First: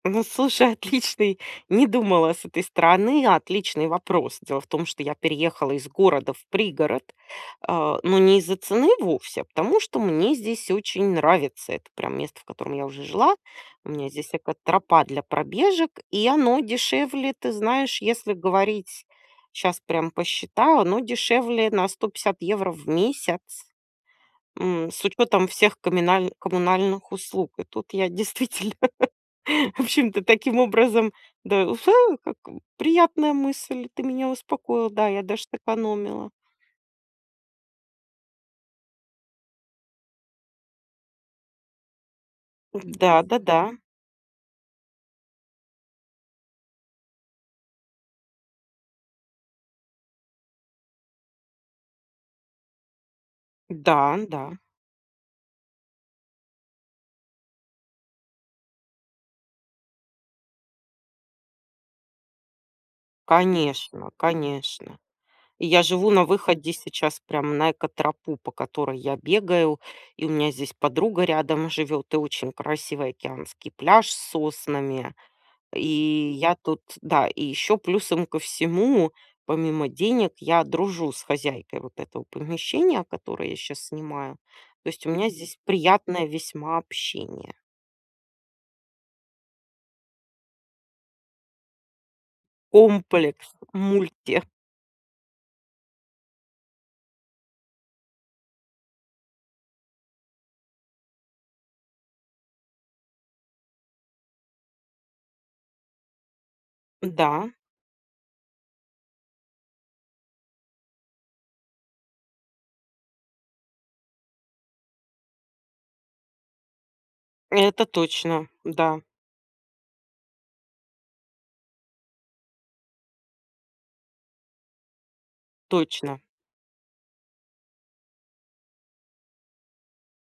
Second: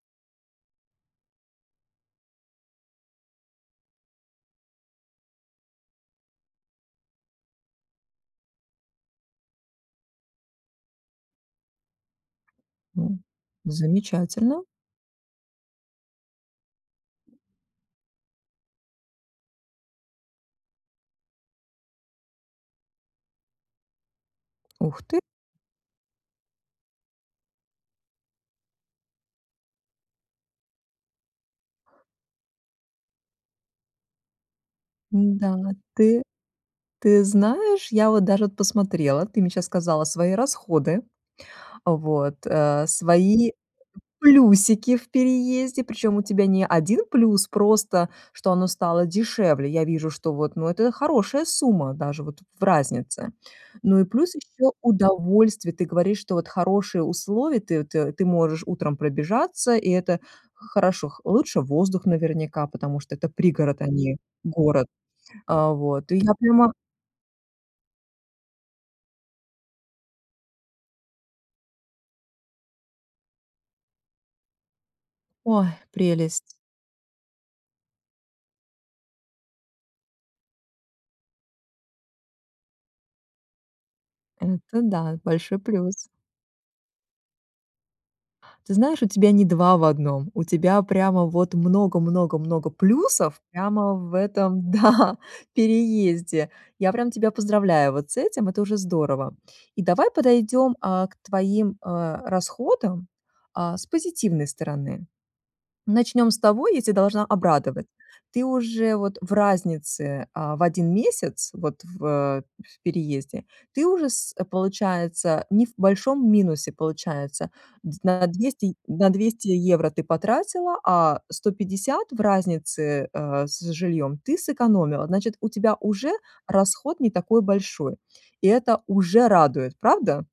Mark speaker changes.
Speaker 1: Ну, слушай, отличный- не думала с этой стороны- отличный вопрос. Дело в том, что я переехала из города в пригород, а, но не из-за цены вовсе, а потому что мне здесь очень нравится. Это прям место, в котором я уже
Speaker 2: М.
Speaker 1: жила. У меня здесь
Speaker 2: Замечательно.
Speaker 1: экотропа для пробежек, и оно дешевле. Ты знаешь, если говорить, щас прям посчитала- оно дешевле на 150 в месяц. М,
Speaker 2: Ух
Speaker 1: с
Speaker 2: ты!
Speaker 1: учетом всех коминальн коммунальных услуг. И тут я действительно, в общем-то, таким образом, да как, приятная мысль. Ты меня успокоила. Да, я даже
Speaker 2: Н-да, ты
Speaker 1: сэкономила.
Speaker 2: ты знаешь, я вот даже вот посмотрела. Ты мне щас сказала свои расходы, вот, э, свои
Speaker 1: Да-да-да.
Speaker 2: плюсики в переезде, причём у тебя не 1 плюс, просто что оно стало дешевле. Я вижу, что вот, ну, это хорошая сумма даже вот в разнице. Ну и
Speaker 1: Да,
Speaker 2: плюс
Speaker 1: да.
Speaker 2: ещё удовольствие, ты говоришь, что вот хорошие условия, ты ты ты можешь утром пробежаться, и это х хорошо. Х лучше воздух наверняка, потому что это пригород, а
Speaker 1: Конечно,
Speaker 2: не город.
Speaker 1: конечно. И
Speaker 2: Э,
Speaker 1: я живу
Speaker 2: вот. И
Speaker 1: на
Speaker 2: я
Speaker 1: выходе
Speaker 2: понима.
Speaker 1: сейчас прямо на экотропу, по которой я бегаю, и у меня здесь подруга рядом живет, и очень красивый океанский пляж с соснами.
Speaker 2: Ой,
Speaker 1: И
Speaker 2: прелесть!
Speaker 1: я тут да, и еще плюсом ко всему, помимо денег, я дружу с хозяйкой вот этого помещения, которое я щас снимаю,
Speaker 2: Это
Speaker 1: то есть у
Speaker 2: да,
Speaker 1: меня здесь
Speaker 2: большой плюс.
Speaker 1: приятное весьма общение.
Speaker 2: Ты знаешь, у тебя не 2 в 1, у тебя прямо вот много много много плюсов
Speaker 1: Комплекс,
Speaker 2: прямо в
Speaker 1: мульти.
Speaker 2: этом, да, переезде. Я прям тебя поздравляю вот с этим, это уже здорово. И давай подойдем, а, к твоим, э, расходам, э, с позитивной стороны. Начнем с того, я тя должна
Speaker 1: Да.
Speaker 2: обрадовать. Ты уже вот в разнице, а, в 1 месяц, вот в в переезде, ты уже с получается не в большом минусе получается,
Speaker 1: Это
Speaker 2: д на
Speaker 1: точно.
Speaker 2: 200
Speaker 1: Да.
Speaker 2: на 200 евро ты потратила, а 150 в разнице, э, с жильём ты сэкономила. Значит, у тебя уже
Speaker 1: Точно.
Speaker 2: расход не такой большой. И это уже радует, правда?